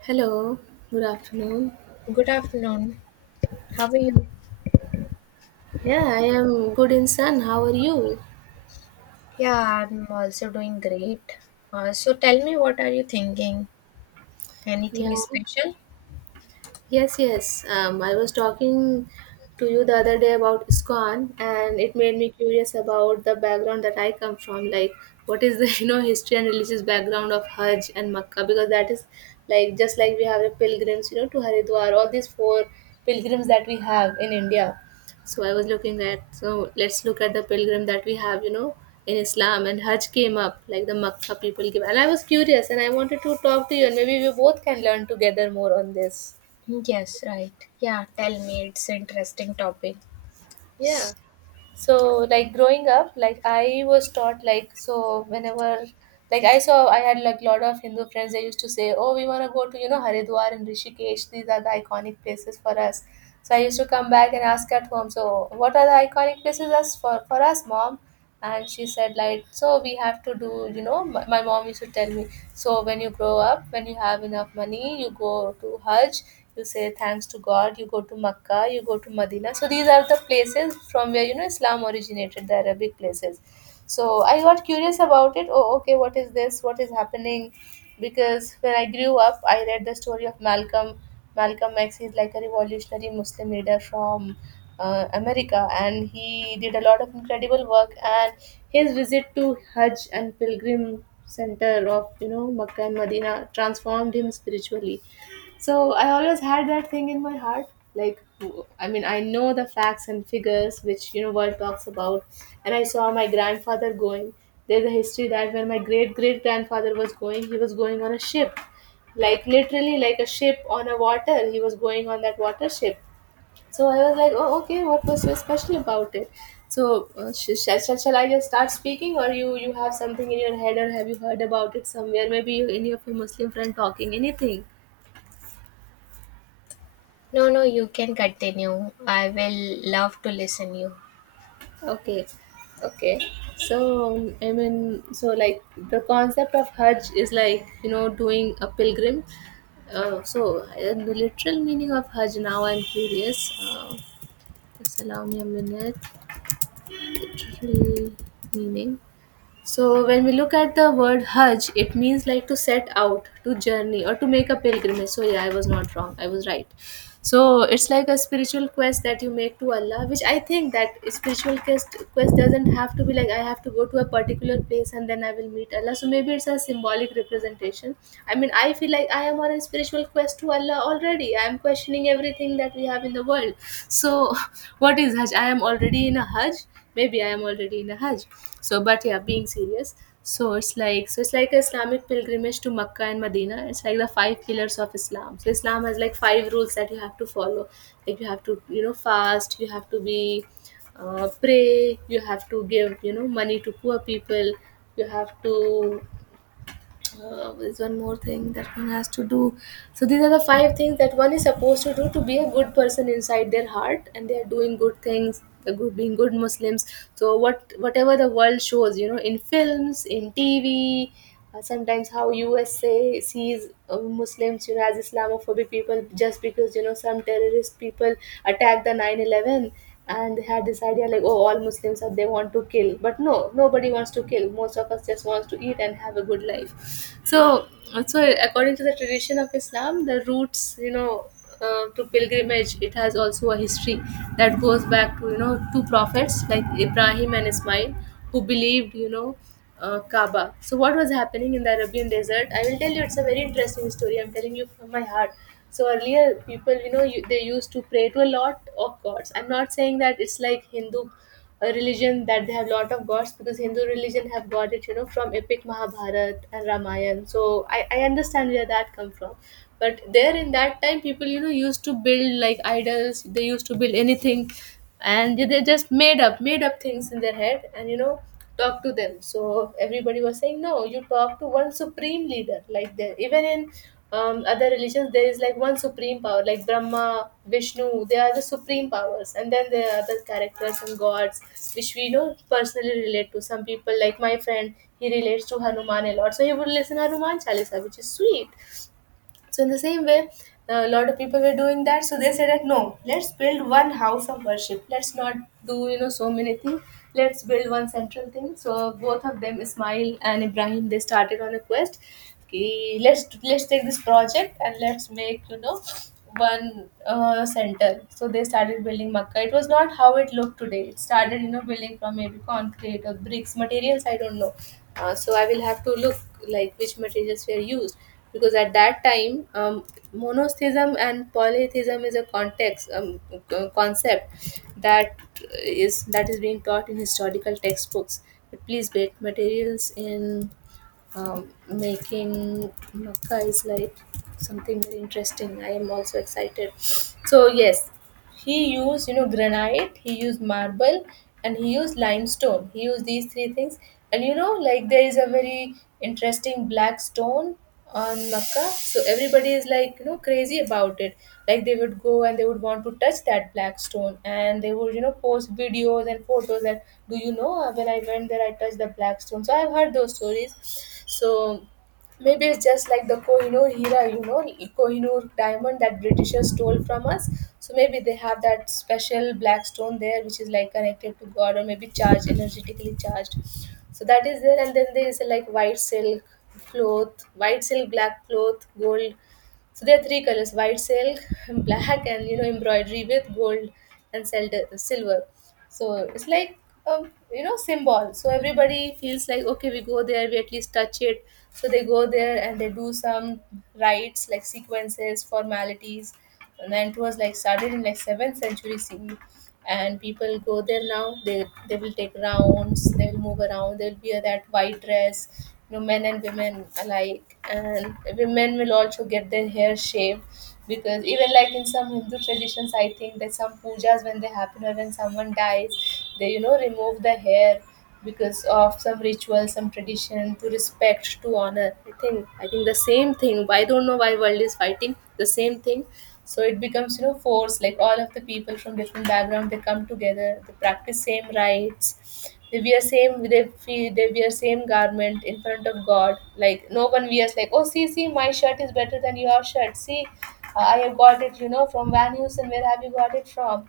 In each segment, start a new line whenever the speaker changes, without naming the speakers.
Hello, good afternoon.
Good afternoon. How are you?
Yeah, I am good in sun. How are you?
Yeah, I'm also doing great. So tell me, what are you thinking?
Yeah,
Anything special?
Yes, yes. I was talking to you the other day about ISKCON, and it made me curious about the background that I come from. Like, what is the history and religious background of Hajj and Makkah? Because that is like just like we have the pilgrims, you know, to Haridwar, all these four pilgrims that we have in India. So I was looking at, so let's look at the pilgrim that we have, you know, in Islam, and Hajj came up, like the Makkah people give. And I was curious, and I wanted to talk to you, and maybe we both can learn together more on this.
Yes, right. Yeah, tell me. It's interesting topic.
Yeah. So like growing up, like I was taught, like, so whenever like I saw I had like lot of Hindu friends, they used to say, "Oh, we wanna go to, you know, Haridwar and Rishikesh, these are the iconic places for us." So I used to come back and ask at home, so what are the iconic places us for us, mom? And she said, like, so we have to do, you know, my mom used to tell me, so when you grow up, when you have enough money, you go to Hajj. You say thanks to God, you go to Makkah, you go to Medina. So these are the places from where, you know, Islam originated, the Arabic places. So I got curious about it. Oh, okay, what is this? What is happening? Because when I grew up, I read the story of Malcolm. Malcolm X is like a revolutionary Muslim leader from America, and he did a lot of incredible work. And his visit to Hajj and Pilgrim Center of, you know, Makkah and Medina transformed him spiritually. So I always had that thing in my heart. Like, I mean, I know the facts and figures which, you know, world talks about. And I saw my grandfather going. There's a history that when my great great grandfather was going, he was going on a ship. Like, literally, like a ship on a water. He was going on that water ship. So I was like, oh, okay, what was so special about it? So, shall I just start speaking, or you have something in your head, or have you heard about it somewhere? Maybe you, any of your Muslim friend talking anything.
No, no, you can continue. I will love to listen you.
Okay, okay. So I mean, so like the concept of Hajj is like, you know, doing a pilgrim. So the literal meaning of Hajj. Now I'm curious. Just allow me a minute. Literal meaning. So when we look at the word Hajj, it means like to set out, to journey, or to make a pilgrimage. So yeah, I was not wrong. I was right. So it's like a spiritual quest that you make to Allah, which I think that spiritual quest doesn't have to be like I have to go to a particular place and then I will meet Allah. So maybe it's a symbolic representation. I mean, I feel like I am on a spiritual quest to Allah already. I am questioning everything that we have in the world. So what is Hajj? I am already in a Hajj, maybe I am already in a Hajj. So but yeah, being serious. So it's like Islamic pilgrimage to Makkah and Medina. It's like the 5 pillars of Islam. So Islam has like 5 rules that you have to follow. Like you have to, you know, fast, you have to be pray, you have to give, you know, money to poor people, you have to is one more thing that one has to do. So these are the 5 things that one is supposed to do to be a good person inside their heart, and they are doing good things, they're good, being good Muslims. So what whatever the world shows, you know, in films, in TV, sometimes how USA sees Muslims, you know, as Islamophobic people, just because, you know, some terrorist people attacked the 9/11, and they had this idea like, oh, all Muslims are, they want to kill. But no, nobody wants to kill. Most of us just wants to eat and have a good life. So, so according to the tradition of Islam, the roots, you know, to pilgrimage, it has also a history that goes back to, you know, two prophets like Ibrahim and Ismail, who believed, you know. Kaaba. So, what was happening in the Arabian desert? I will tell you, it's a very interesting story. I'm telling you from my heart. So earlier, people, you know, you, they used to pray to a lot of gods. I'm not saying that it's like Hindu a religion that they have lot of gods, because Hindu religion have got it, you know, from epic Mahabharat and Ramayana. So I understand where that come from. But there in that time, people, you know, used to build like idols. They used to build anything, and they just made up things in their head, and, you know, talk to them. So everybody was saying, no, you talk to one supreme leader. Like there, even in other religions, there is like one supreme power, like Brahma, Vishnu, they are the supreme powers, and then there are other characters and gods which we know personally relate to some people. Like my friend, he relates to Hanuman a lot, so he would listen Hanuman Chalisa, which is sweet. So in the same way, a lot of people were doing that. So they said that no, let's build one house of worship. Let's not do, you know, so many things. Let's build one central thing. So both of them, Ismail and Ibrahim, they started on a quest. Okay, let's take this project and let's make, you know, one center. So they started building Makkah. It was not how it looked today. It started, you know, building from maybe concrete or bricks materials. I don't know. So I will have to look like which materials were used, because at that time monotheism and polytheism is a context, concept that is being taught in historical textbooks. But please, great materials in making Makkah is like something very interesting. I am also excited. So yes, he used, you know, granite, he used marble, and he used limestone. He used these 3 things. And you know, like, there is a very interesting black stone on Makkah. So everybody is like, you know, crazy about it. Like they would go and they would want to touch that black stone, and they would, you know, post videos and photos that, do you know, when I went there, I touched the black stone. So I've heard those stories. So maybe it's just like the Kohinoor Hira, you know, Kohinoor diamond that Britishers stole from us. So maybe they have that special black stone there, which is like connected to God, or maybe charged, energetically charged. So that is there, and then there is a like white silk cloth, white silk, black cloth, gold. So there are 3 colors: white silk, black, and, you know, embroidery with gold and silver. So it's like you know, symbol. So everybody feels like, okay, we go there, we at least touch it. So they go there and they do some rites, like sequences, formalities, and then it was like started in like 7th century CE, and people go there now. They will take rounds, they will move around, they'll wear that white dress, you know, men and women alike, and women will also get their hair shaved, because even like in some Hindu traditions, I think that some pujas when they happen, or when someone dies, they, you know, remove the hair because of some ritual, some tradition, to respect, to honor. I think the same thing. I don't know why world is fighting the same thing. So it becomes, you know, force. Like all of the people from different background, they come together. They practice same rites. They wear same. They feel, they wear same garment in front of God. Like no one wears like, oh, see, see, my shirt is better than your shirt. See, I have got it, you know, from Van Heusen. Where have you got it from?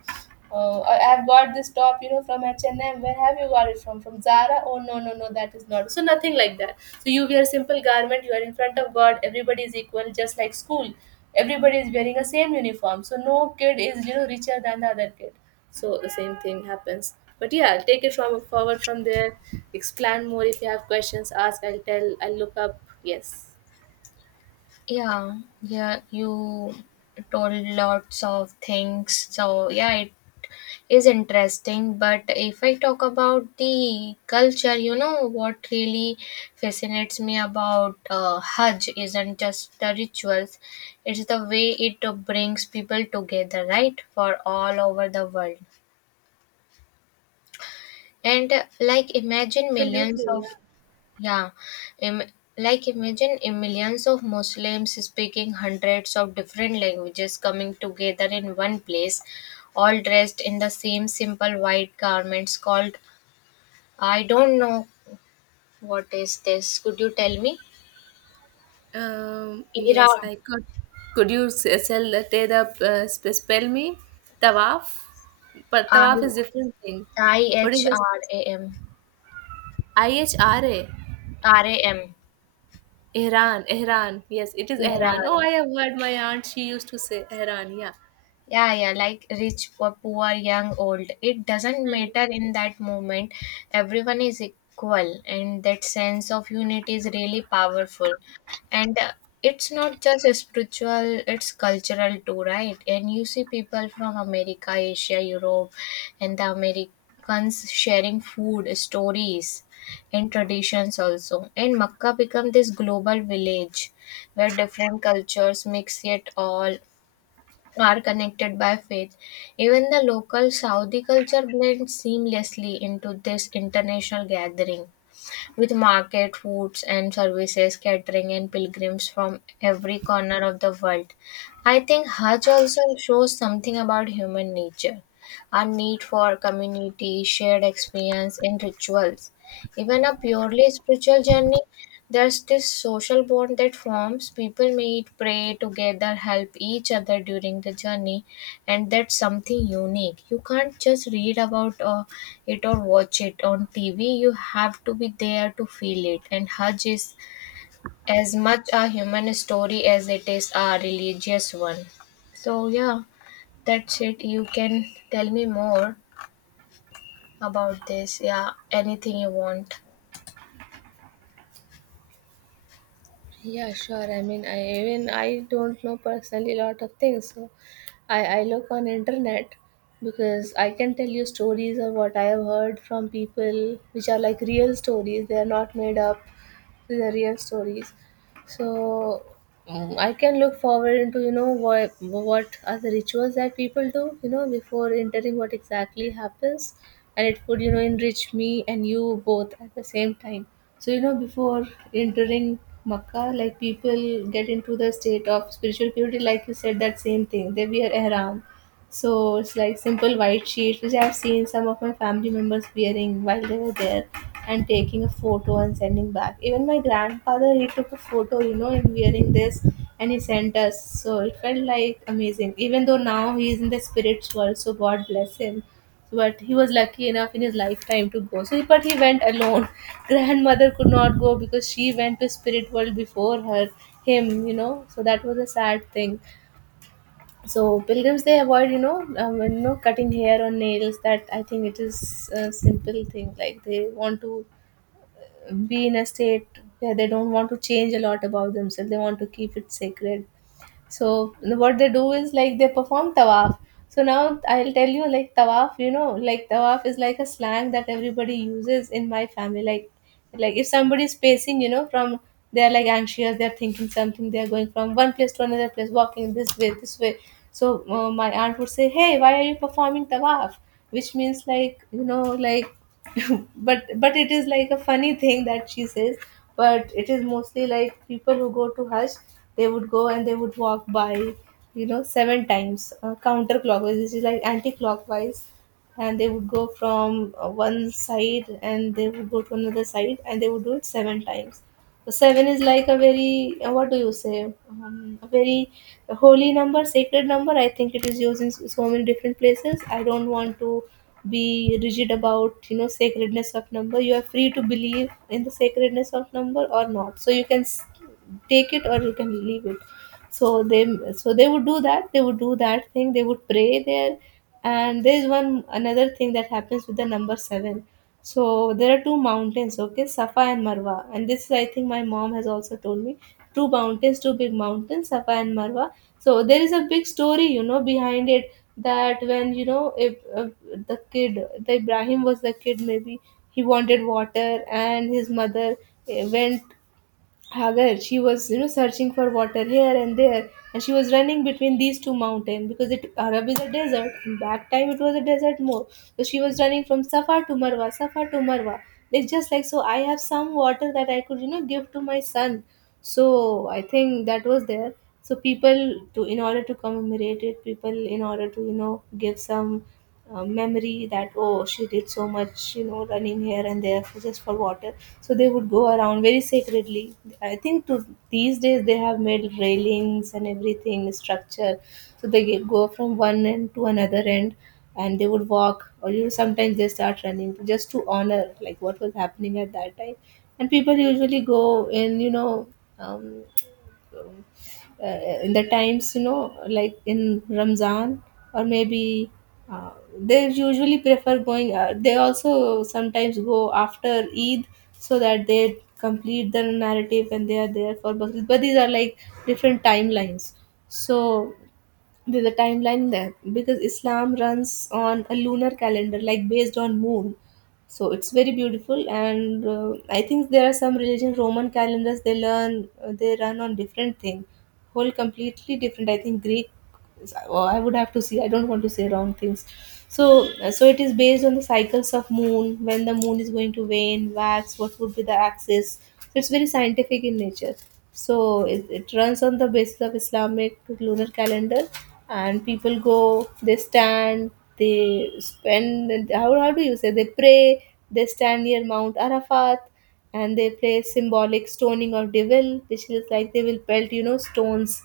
Oh, I have bought this top, you know, from H&M. Where have you got it from? From Zara? Oh, no, no, no, that is not. So nothing like that. So you wear simple garment. You are in front of God. Everybody is equal, just like school. Everybody is wearing a same uniform. So no kid is, richer than the other kid. So the same thing happens. But yeah, take it from forward from there. Explain more if you have questions. Ask. I'll tell. I'll look up. Yes.
Yeah, yeah, you told lots of things. So yeah, it is interesting, but if I talk about the culture, you know what really fascinates me about Hajj isn't just the rituals, it's the way it brings people together, right, for all over the world. And like imagine millions
Absolutely. Yeah.
of, yeah, im- like imagine millions of Muslims speaking hundreds of different languages coming together in one place, all dressed in the same simple white garments called, I don't know, what is this? Could you tell me?
Yes,
Iran.
I could. Could you s- sell the te the sp- spell me tawaf? But
I
tawaf is different thing.
I
What is
H
this?
R A M.
I H R A.
R A M.
Ehran, Ehran. Yes, it is Ehran. Oh,
Iran.
I have heard my aunt. She used to say Ehran. Yeah.
Yeah, yeah, like rich or poor, young old, it doesn't
Hmm.
matter. In that moment everyone is equal, and that sense of unity is really powerful. And It's not just spiritual, it's cultural too, right? And you see people from America, Asia, Europe, and the Americans sharing food, stories, and traditions also, and Makkah become this global village where different cultures mix, it all are connected by faith. Even the local Saudi culture blends seamlessly into this international gathering, with market, foods and services catering, and pilgrims from every corner of the world. I think Hajj also shows something about human nature, our need for community, shared experience, and rituals. Even a purely spiritual journey, there's this social bond that forms. People meet, pray together, help each other during the journey, and that's something unique. You can't just read about it or watch it on TV, you have to be there to feel it. And Hajj is as much a human story as it is a religious one. So yeah, that's it. You can tell me more about this, yeah, anything you want.
Yeah, sure. I mean, I even I don't know personally a lot of things, so I look on internet because I can tell you stories of what I have heard from people, which are like real stories. They are not made up. These are real stories. So I can look forward into what are the rituals that people do before entering what exactly happens, and it would enrich me and you both at the same time. So before entering Makkah, like people get into the state of spiritual purity, like you said that same thing. They wear ihram, so it's like simple white sheets, which I've seen some of my family members wearing while they were there and taking a photo and sending back. Even my grandfather, he took a photo, and wearing this, and he sent us. So it felt like amazing. Even though now he is in the spirits world, so God bless him. But he was lucky enough in his lifetime to go. So, but he went alone. Grandmother could not go because she went to spirit world before her, him. So that was a sad thing. So pilgrims, they avoid cutting hair or nails. That, I think, it is a simple thing. Like they want to be in a state where they don't want to change a lot about themselves. They want to keep it sacred. So what they do is like they perform tawaf. So now I'll tell you, like tawaf, like tawaf is like a slang that everybody uses in my family. Like if somebody's pacing, from, they're like anxious, they're thinking something, they're going from one place to another place, walking this way, this way. So my aunt would say, "Hey, why are you performing tawaf?" Which means, like, like, but it is like a funny thing that she says. But it is mostly like people who go to Hajj, they would go and they would walk by 7 times, counterclockwise, which is like anti-clockwise, and they would go from one side and they would go to another side and they would do it 7 times. So, seven is like a very what do you say? A very holy number, sacred number. I think it is used in so many different places. I don't want to be rigid about sacredness of number. You are free to believe in the sacredness of number or not. So you can take it or you can leave it. So they so they would do that. They would do that thing. They would pray there. And there is one another thing that happens with the number seven. So there are two mountains, okay, Safa and Marwa. And this is, I think, my mom has also told me, two mountains, two big mountains, Safa and Marwa. So there is a big story, behind it, that when, if the kid, the Ibrahim, was the kid, maybe he wanted water, and his mother went, Hagar, she was, searching for water here and there, and she was running between these two mountains because it, Arab, is a desert, and back time it was a desert more. So she was running from Safa to Marwa, Safa to Marwa. It's just like, so, I have some water that I could, give to my son. So I think that was there. So people, to, in order to commemorate it, people in order to give some memory that, oh, she did so much, running here and there for just for water, so they would go around very sacredly. I think, to these days, they have made railings and everything structure. So they go from one end to another end, and they would walk or, sometimes they start running just to honor like what was happening at that time. And people usually go in, um, um, in the times, like in Ramzan, or maybe, uh, they usually prefer going, they also sometimes go after Eid, so that they complete the narrative and they are there for Bakrid. But these are like different timelines. So there's a timeline there because Islam runs on a lunar calendar, like based on moon. So it's very beautiful, and I think there are some religion, Roman calendars, they learn, they run on different thing, whole completely different. I think Greek or I would have to see. I don't want to say wrong things. So it is based on the cycles of moon, when the moon is going to wane, wax, what would be the axis. So it's very scientific in nature. So it runs on the basis of Islamic lunar calendar, and people go, they stand, they spend. How do you say? They pray. They stand near Mount Arafat, and they play symbolic stoning of devil, which is like they will pelt, stones.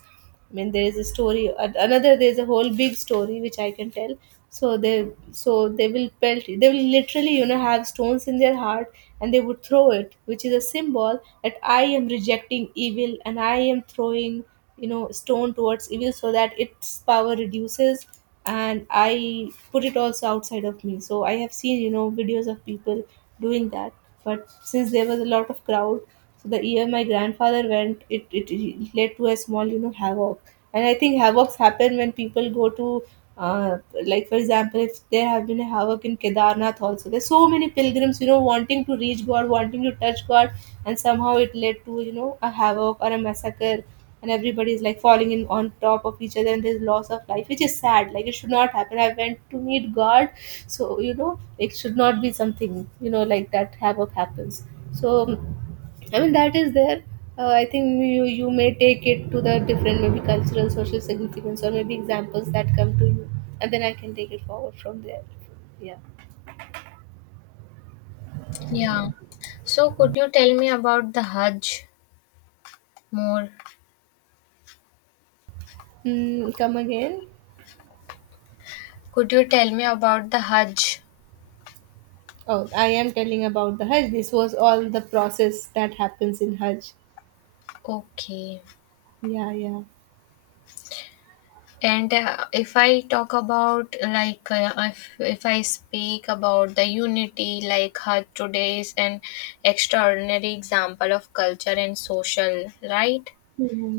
I mean, there is a story. Another, there is a whole big story which I can tell. So they will pelt. They will literally, have stones in their heart, and they would throw it, which is a symbol that I am rejecting evil and I am throwing, stone towards evil, so that its power reduces, and I put it also outside of me. So I have seen, videos of people doing that. But since there was a lot of crowd, so the year my grandfather went, it led to a small, havoc. And I think havocs happen when people go to, uh, like for example, if there have been a havoc in Kedarnath also. There's so many pilgrims, wanting to reach God, wanting to touch God, and somehow it led to, a havoc or a massacre. And everybody is like falling in on top of each other, and there's loss of life, which is sad. Like it should not happen. I went to meet God, so it should not be something, like that havoc happens. So, I mean, that is there. I think you may take it to the different, maybe cultural, social significance, or maybe examples that come to you, and then I can take it forward from there. Yeah.
Yeah, so could you tell me about the Hajj more?
Come again.
Could you tell me about the Hajj?
Oh, I am telling about the Hajj. This was all the process that happens in Hajj.
Okay.
Yeah, yeah.
And if I talk about like if I speak about the unity, like her today is an extraordinary example of culture and social, right?
Hmm.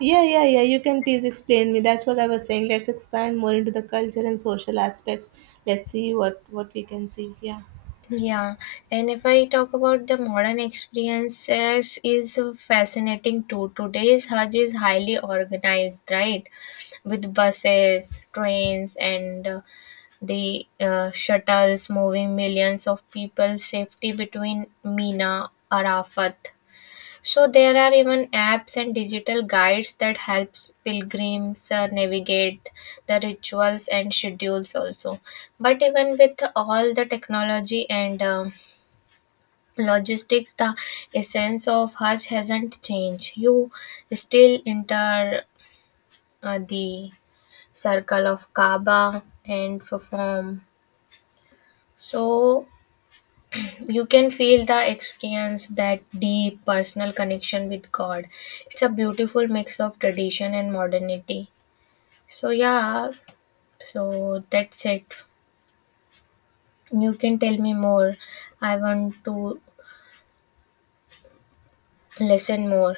Yeah, yeah, yeah. You can please explain me. That's what I was saying. Let's expand more into the culture and social aspects. Let's see what we can see. Yeah.
Yeah, and if I talk about the modern experiences, is fascinating too. Today's Hajj is highly organized, right? With buses, trains, and The shuttles moving millions of people safely between Mina Arafat. So there are even apps and digital guides that helps pilgrims navigate the rituals and schedules also. But even with all the technology and logistics, the essence of Hajj hasn't changed. You still enter the circle of Kaaba and perform. So you can feel the experience, that deep personal connection with God. It's a beautiful mix of tradition and modernity. So yeah, so that's it. You can tell me more, I want to listen more.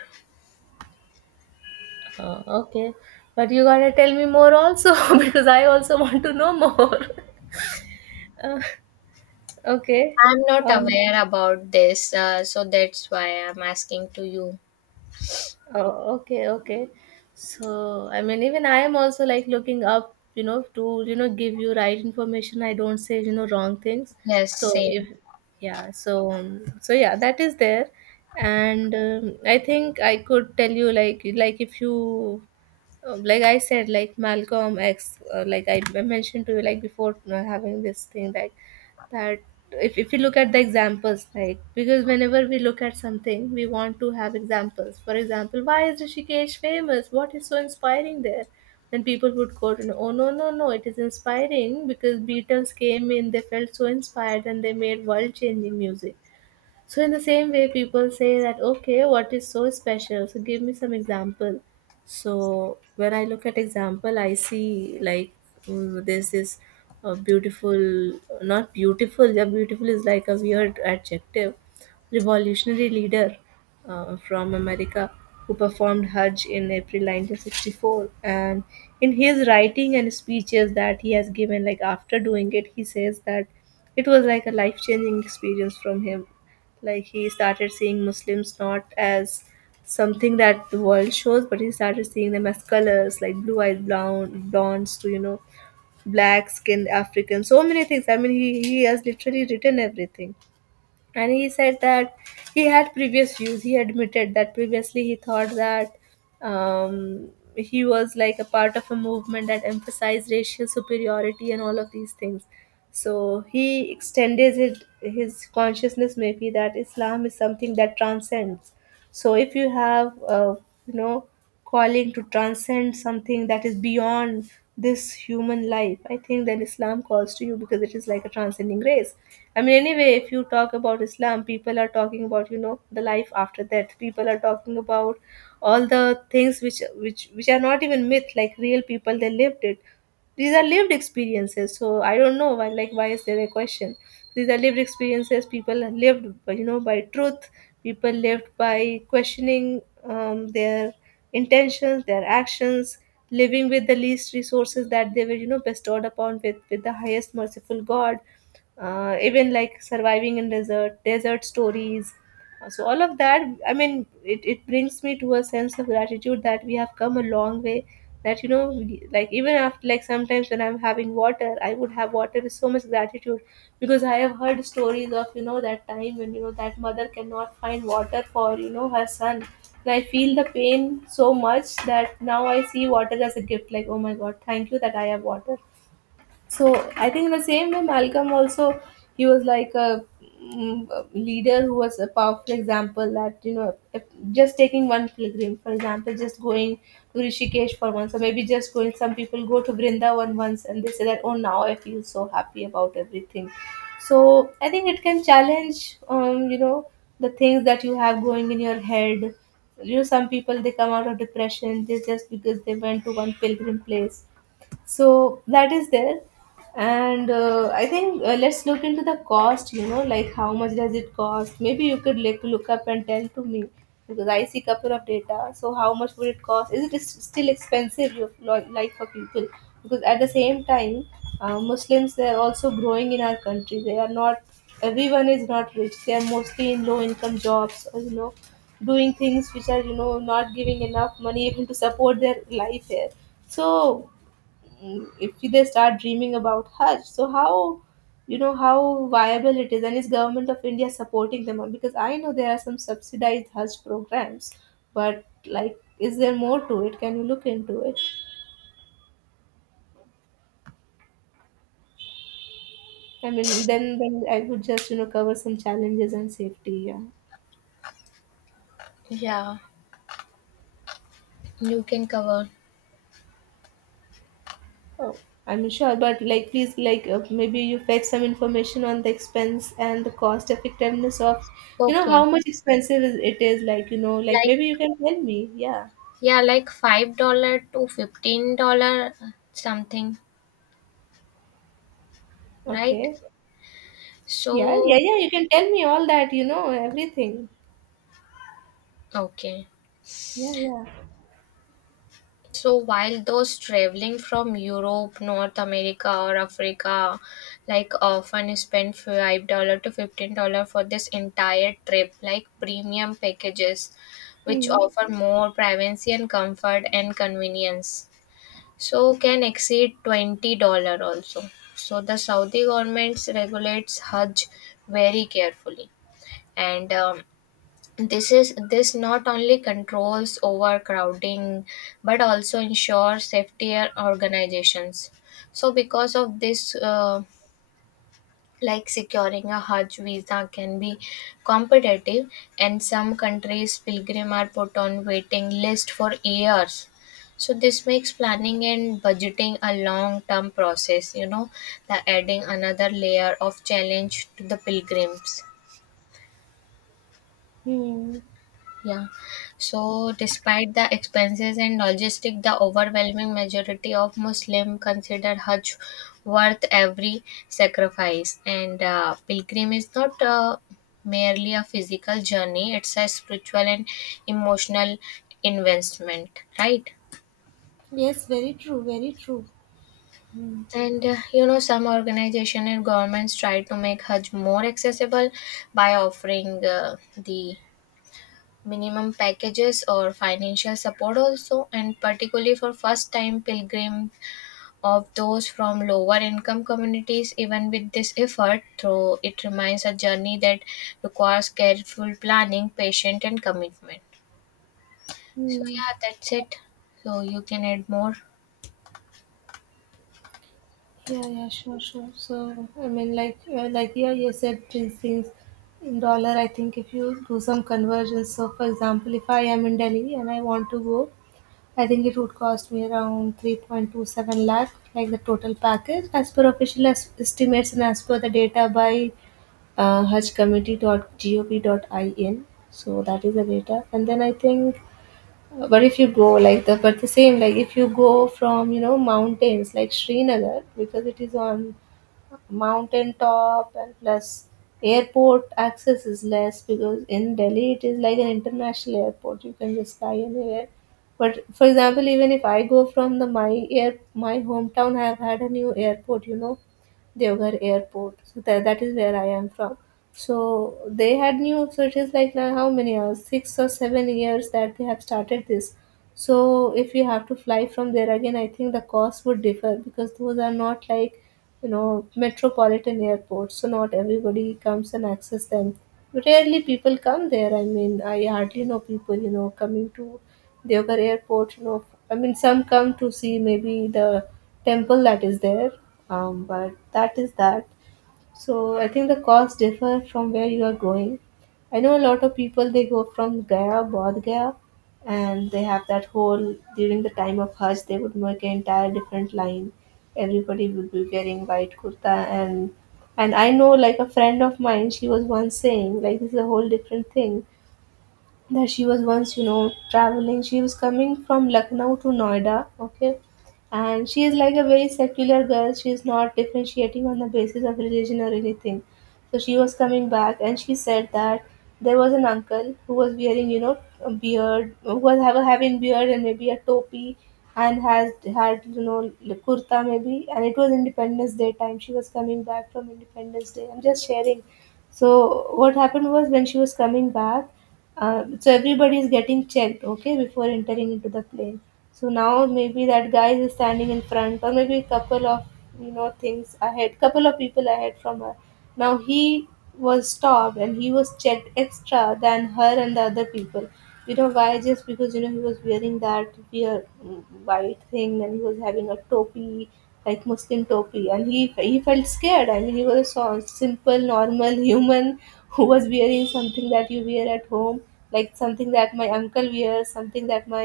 Oh, okay. But you gotta tell me more also because I also want to know more. Uh, okay.
I'm not
Um,
aware about this, so that's why I'm asking to you.
Oh, okay, okay. So, I mean, even I am also like looking up, to, give you right information. I don't say, wrong things.
Yes,
So, if,
same.
yeah, so, so yeah, that is there. And I think I could tell you, like, if you, like I said, like Malcolm X, like I mentioned to you, like before, having this thing, like, that, if we look at the examples, like, because whenever we look at something, we want to have examples. For example, why is Rishikesh famous? What is so inspiring there? Then people would quote, oh, no, no, no, it is inspiring because Beatles came in, they felt so inspired and they made world changing music. So in the same way, people say that, okay, what is so special? So give me some example. So when I look at example, I see like, there's this beautiful, not beautiful. Yeah, beautiful is like a weird adjective. Revolutionary leader, from America, who performed Hajj in April 1964, and in his writing and speeches that he has given, like after doing it, he says that it was like a life-changing experience from him. Like, he started seeing Muslims not as something that the world shows, but he started seeing them as colors, like blue-eyed blonde, blondes, to black-skinned Africans, so many things. I mean, he has literally written everything, and he said that he had previous views. He admitted that previously he thought that um, he was like a part of a movement that emphasized racial superiority and all of these things, so he extended it, his consciousness, maybe, that Islam is something that transcends. So if you have you know calling to transcend something that is beyond this human life, I think then Islam calls to you because it is like a transcending grace. I mean, anyway, if you talk about Islam, people are talking about, you know, the life after death. People are talking about all the things which are not even myth. Like, real people, they lived it. These are lived experiences. So I don't know why. Like, why is there a question? These are lived experiences. People lived, you know, by truth. People lived by questioning their intentions, their actions, living with the least resources that they were, you know, bestowed upon, with the highest merciful God, even like surviving in desert, desert stories. So all of that, I mean, it brings me to a sense of gratitude that we have come a long way, that, you know, like, even after, like, sometimes when I'm having water, I would have water with so much gratitude, because I have heard stories of, you know, that time when, you know, that mother cannot find water for, you know, her son, and I feel the pain so much that now I see water as a gift, like, oh my God, thank you that I have water. So I think in the same way Malcolm also, he was like a, mm, a leader who was a powerful example. That, you know, if just taking one pilgrim for example, just going to Rishikesh for once, or maybe just going, some people go to Vrindavan once and they say that, oh, now I feel so happy about everything. So I think it can challenge, you know, the things that you have going in your head. You know, some people, they come out of depression, they, just because they went to one pilgrim place. So that is there. And I think, let's look into the cost. You know, like, how much does it cost? Maybe you could like look up and tell to me, because I see couple of data. So how much would it cost? Is it, is still expensive, like, for people? Because at the same time, Muslims, they are also growing in our country. They are not, everyone is not rich. They are mostly in low income jobs, or, you know, doing things which are, you know, not giving enough money even to support their life here. So, mm, if they start dreaming about Hajj. So, how, you know, how viable it is, and is government of India supporting them? Because I know there are some subsidized Hajj programs, but, like, is there more to it? Can you look into it? I mean, then I would just, you know, cover some challenges and safety. Yeah.
Yeah, you can cover.
Oh, I'm sure, but, like, please, like, maybe you fetch some information on the expense and the cost effectiveness of, you know,
Okay,
how much expensive it is. Like, you know, like,
like,
maybe you can tell me. Yeah.
yeah, like $5 to $15, something, right?
Okay. Yeah, yeah,
So,
yeah. You can tell me all that, you know, everything.
okay.
Yeah, yeah.
So while those traveling from Europe, North America, or Africa, like often spend $5 to $15 for this entire trip, like premium packages, which
Hmm.
offer more privacy and comfort and convenience. So can exceed $20 also. So the Saudi government regulates Hajj very carefully, and this is this not only controls overcrowding but also ensures safetier organizations. So because of this, like securing a Hajj visa can be competitive, and some countries pilgrim are put on waiting list for years. So this makes planning and budgeting a long term process. You know, the adding another layer of challenge to the pilgrims.
Hmm.
Yeah. So, despite the expenses and logistic, the overwhelming majority of Muslim consider Hajj worth every sacrifice. And pilgrim is not merely a physical journey; it's a spiritual and emotional investment, right? And you know, some organization and governments try to make Hajj more accessible by offering the minimum packages or financial support also, and particularly for first time pilgrims of those from lower income communities. Even with this effort though, it remains a journey that requires careful planning, patience, and commitment. So
Hmm.
yeah, that's it, so you can add more.
Yeah, yeah, sure, sure. So I mean, like, yeah, you said these things in dollar. I think if you do some conversions, so for example, if I am in Delhi and I want to go, I think it would cost me around 3.27 lakh, like the total package, as per official estimates and as per the data by hajcommittee.gop.in. So that is the data. And then I think, but if you go like the, but the same, like, if you go from, you know, mountains like Srinagar, because it is on mountain top, and plus airport access is less because in Delhi it is like an international airport. You can just fly anywhere. But for example, even if I go from the my hometown, I have had a new airport. You know, Deoghar Airport. So that, that is where I am from. So they had new. So it is like, now, how many hours? 6 or 7 years that they have started this. So if you have to fly from there again, I think the cost would differ because those are not like, you know, metropolitan airports, so not everybody comes and access them. Rarely people come there. I mean, I hardly know people, you know, coming to Deoghar airport. You know, I mean, some come to see maybe the temple that is there, but that is that. So I think the costs differ from where you are going. I know a lot of people, they go from Gaya, Bodh Gaya, and they have that whole, during the time of Hajj they would make an entire different line. Everybody would be wearing white kurta, and and I know, like, a friend of mine, she was once saying, like, this is a whole different thing, that she was once, you know, traveling, she was coming from Lucknow to Noida, okay, and she is like a very secular girl, she is not differentiating on the basis of religion or anything. So she was coming back, and she said that there was an uncle who was wearing, you know, a beard, who was have a having beard, and maybe a topi, and has had, you know, kurta maybe, and it was Independence Day time. She was coming back from Independence Day, I'm just sharing. So what happened was, when she was coming back, so everybody is getting checked, okay, before entering into the plane. So now maybe that guy is standing in front, or maybe a couple of, you know, things ahead, couple of people ahead from her. Now he was stopped, and he was checked extra than her and the other people. You know why? Just because, you know, he was wearing that weird, mm, white thing, and he was having a topi, like Muslim topi, and he felt scared. I mean, he was a simple, normal human who was wearing something that you wear at home, like something that my uncle wears, something that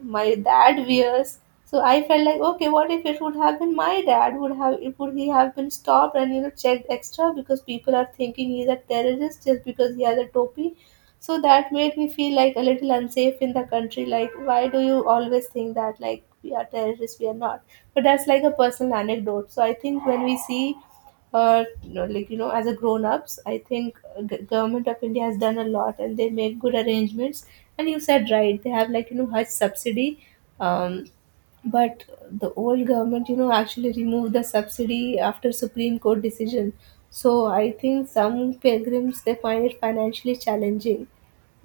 my dad wears. So I felt like, okay, what if it would have been my dad? Would he have been stopped and, you know, checked extra, because people are thinking he's a terrorist just because he has a topi? So that made me feel like a little unsafe in the country. Like, why do you always think that, like, we are terrorists? We are not. But that's like a personal anecdote. So I think when we see, no, like, you know, as a grown ups, I think, government of India has done a lot, and they make good arrangements. And you said right, they have like, you know, Hajj subsidy, um, but the old government, you know, actually removed the subsidy after Supreme Court decision. So I think some pilgrims, they find it financially challenging.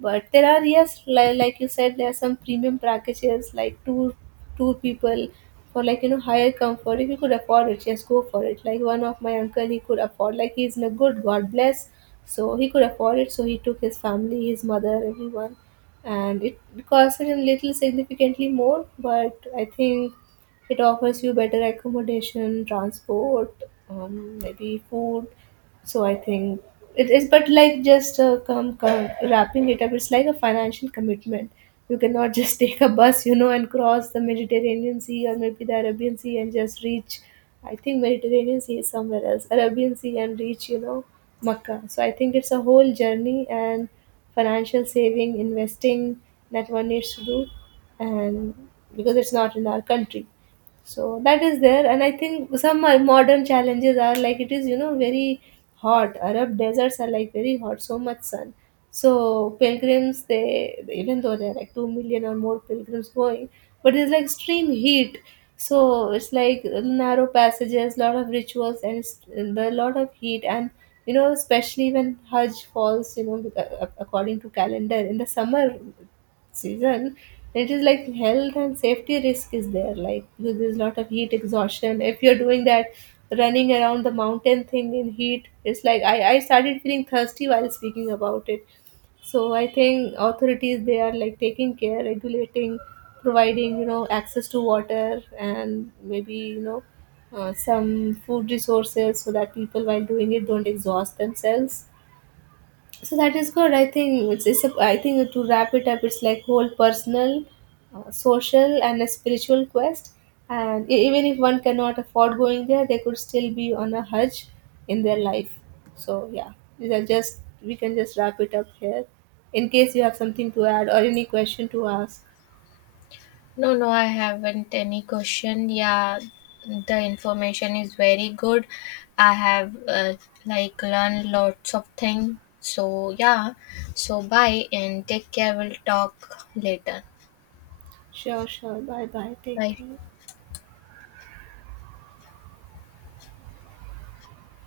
But there are, yes, like you said, there are some premium packages, like two, two people, for, like, you know, higher comfort. If you could afford it, yes, go for it. Like, one of my uncle, he could afford, like, he's in a good, god bless. So he could afford it. So he took his family, his mother, everyone. And it cost him little significantly more, but I think it offers you better accommodation, transport, maybe food. So I think it is, but, like, just, come wrapping it up, it's like a financial commitment. You cannot just take a bus, you know, and cross the Mediterranean Sea, or maybe the Arabian Sea, and just reach. I think Mediterranean Sea is somewhere else, Arabian Sea, and reach, you know, Makkah. So I think it's a whole journey, and financial saving, investing, that one needs to do. And because it's not in our country, so that is there. And I think some modern challenges are, like, it is, you know, very hot. Arab deserts are like very hot, so much sun. So pilgrims, they, even though there are like 2 million or more pilgrims going, but it's like extreme heat. So it's like narrow passages, lot of rituals, and the lot of heat, and, you know, especially when Hajj falls, you know, according to calendar in the summer season, it is like health and safety risk is there. Like, because there's a lot of heat exhaustion if you're doing that running around the mountain thing in heat. It's like, I started feeling thirsty while speaking about it. So I think authorities, they are like taking care, regulating, providing, you know, access to water and maybe, you know, some food resources, so that people while doing it don't exhaust themselves. So that is good. I think it's a, I think, to wrap it up, it's like whole personal, social, and a spiritual quest. And even if one cannot afford going there, they could still be on a Hajj in their life. So yeah, these are just, we can just wrap it up here. In case you have something to add or any question to ask.
No, no, I haven't any question. Yeah, the information is very good. I have like learned lots of things. So yeah, so bye and take care. We'll talk later.
Sure, sure. Bye, bye. Take
Bye.
care.